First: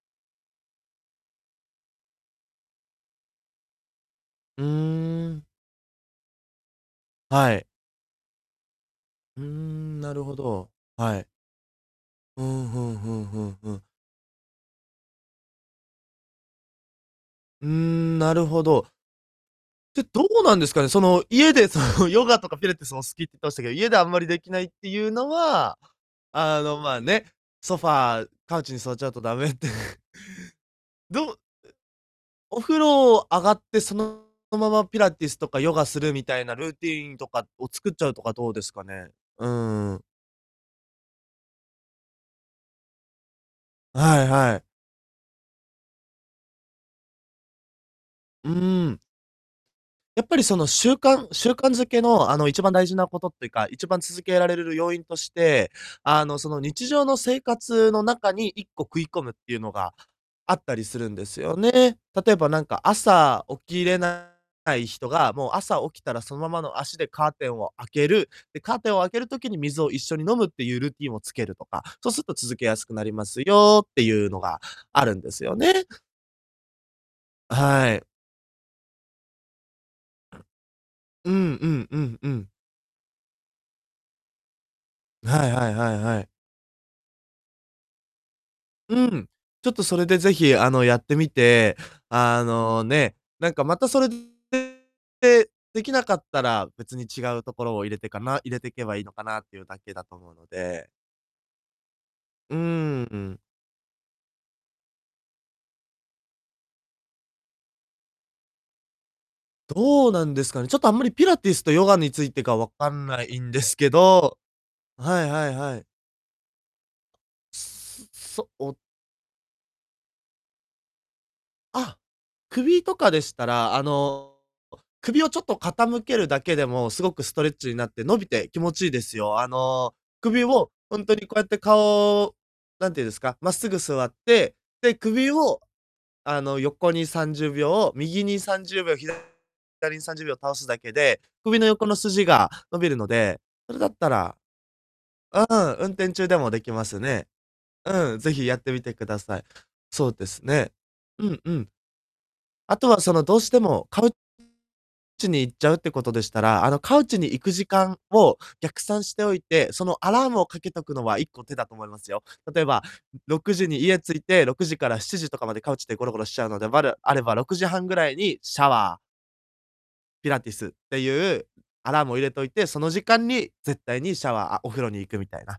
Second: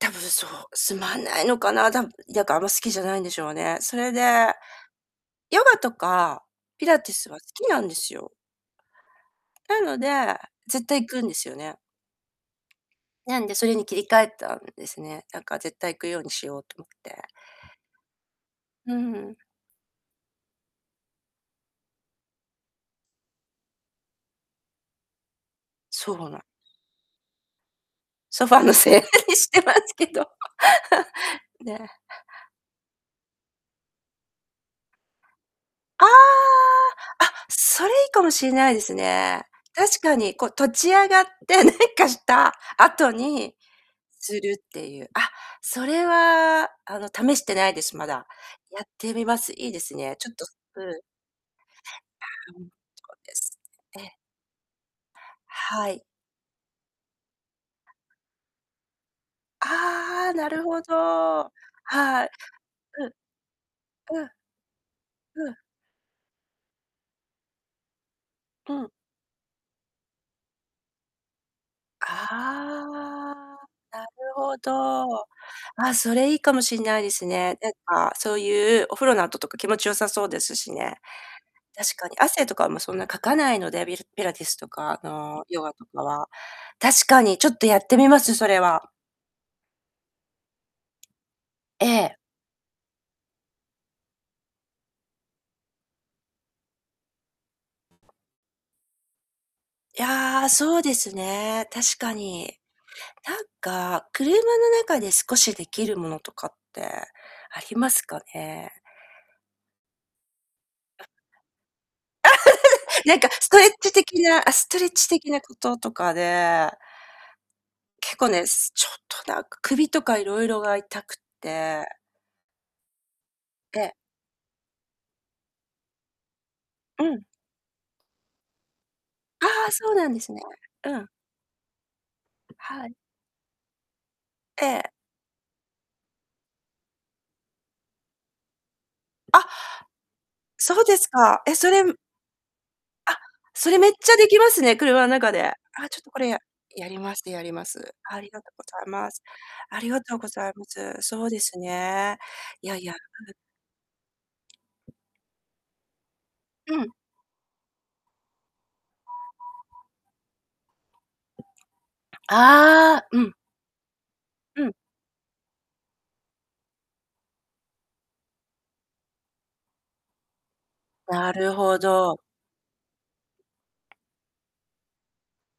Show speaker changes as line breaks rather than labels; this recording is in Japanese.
多分そう、つまんないのかな、たむやかあんま好きじゃないんでしょうね。それで、
うーん。
ヨガとか、ピラティスは好
はい。
きなんですよ。なの
ん、
で、
なるほど、
絶対行
は
くん
い。
ですよね。
うん、ふんふん
な
ふ
んで
ん
そ
ふ
れに
ん。
切り替えたんですね。なんか絶対行くようにしようと思って。
うーん、なるほど。
うん。
で、どうなんですかね、その、家でその ヨガとかピラティスも好き言ってましたけど、家であんまりできないっていうのは、
そうな
あの、まあね、ソファー
ソフ
カ
ァ
ウ
ーの
チに座っ
せい
ちゃうと
に
だめ
し
っ
て
て。
ますけど。
どうう
ね。
お風呂上がって、そのままピラティスとかヨガす
あ
るみたいなルーティーン
あ。
と
あ、
かを
それ
作っち
い
ゃ
い
う
か
と
も
か
し
ど
れ
うで
な
す
いで
か
す
ね。
ね。
うー
確
ん。
かに、こう立ち上がって、何かした後に、
あ、はい
す
は
る
い。
っていう。あ、それは、あの試してないです、まだ。
う
や
ー
っ
ん。
てみます。いいですね、
や
ち
っ
ょっ
ぱり
と
その
うん。
習
う
慣習慣づけのあの
う
一
ん。
番大事
そ
なこ
う
とっ
で
ていう
す。
か、一番
ええ。
続けられるる要因として、
はい。
あの、その日常の生活の中に1個食い込むっていうのが、
ああ、な
あっ
る
た
ほ
り
ど。
するんですよね。
はい。
例えば、なんか
うん。
朝起きれ
う
な
ん。
い人が、も
う
う
ん。
朝起きたらそのままの足でカーテンを開ける。で、
う
カー
ん。
テンを開ける時に水を一緒に飲むっていうルーティンをつけるとか、
あ
そうすっと続けやすくなりま
あ。
すよって
な
いう
る
の
ほ
があるん
ど。
ですよね。
あ、それいいかもしんないです
あ、
ね。なん
はい。
かそういうお風呂の後とか気持ち良さそうですしね。
うんうん
確
う
かに
んう
汗
ん。
とかもそんなかかないので、びるピラティスとかあの、
はい
ヨ
は
ガ
い
と
はい
か
は
は。
い。
確かに、ちょっとやってみます、それは。
うん。ちょっとそれでぜひ、あの、やってみて、
ええ。
あの、ね、なんかまたそれれで、できなかったら、別に違うところを入れてかな入れていけばいいのかなっていうだけ
い
だと思うの
や、そう
で。
ですね、確か
うー
に。
ん、うん。
なんか、車の中で少しできるものとかってありますかね？
どうなんですかね、ちょっとあんまりピラティスとヨガについてが分か ん
なん
な
か
い
ス
ん
ト
で
レッ
すけ
チ的
ど
なあ、ストレッ
あ、
チ
はい
的な
は
こ
いは
と
い。
とかで
す
結構ね、
そ、
す
お
ちょっとなんか首とかいろいろが痛くって
あ、首とかでしたら、
え
あ
え。
の、首をちょっと傾けるだけでも、す
う
ごく
ん。
ストレッチになって、伸びて気持ちいいですよ。
あ、
あ
そ
の、
うなんですね。
首を
う
ほん
ん。
とにこうやって顔、
は
何
い。
て言うんですか、真っすぐ座って、
ええ。
で、首を、あの、横に30秒を、右に30秒、ひだ
あ。
左に30秒倒すだ
そう
け
です
で、
か。え、
首の
それ、
横の
む
筋が伸びるの
あ、
で、
そ
そ
れ
れだ
めっ
った
ちゃで
ら
きますね、車の中
う
で。
ん、運
あ、ちょっと
転
これ
中で
や
もできま
やり
す
ま
ね。
すやります。
うん、
あり
ぜ
が
ひ
とう
やっ
ご
てみ
ざい
てく
ま
だ
す。
さい。
ありが
そう
とう
で
ご
す
ざいま
ね。
す。そ
う
うで
んう
す
ん。
ね。いや
あ
い
と
や。た
はその、
ぶ
どうしてもカウチに行っちゃうってことでしたら、あ
う
の、
ん。
カウチに行く時間を逆算しておいて、そのアラームをかけとくのは1個手だと思いますよ。例えば、ん、
ああ、うん。
6時に家着いて、ろく
うん。
じから7時とかまでカウチでゴロゴロしちゃうので、わるあれば6時半ぐらいにシャワーピラティスって
な
いう
るほ
アラームを
ど。
入れといて、その時間に絶対にシャワーあ、お風呂に行くみたいな。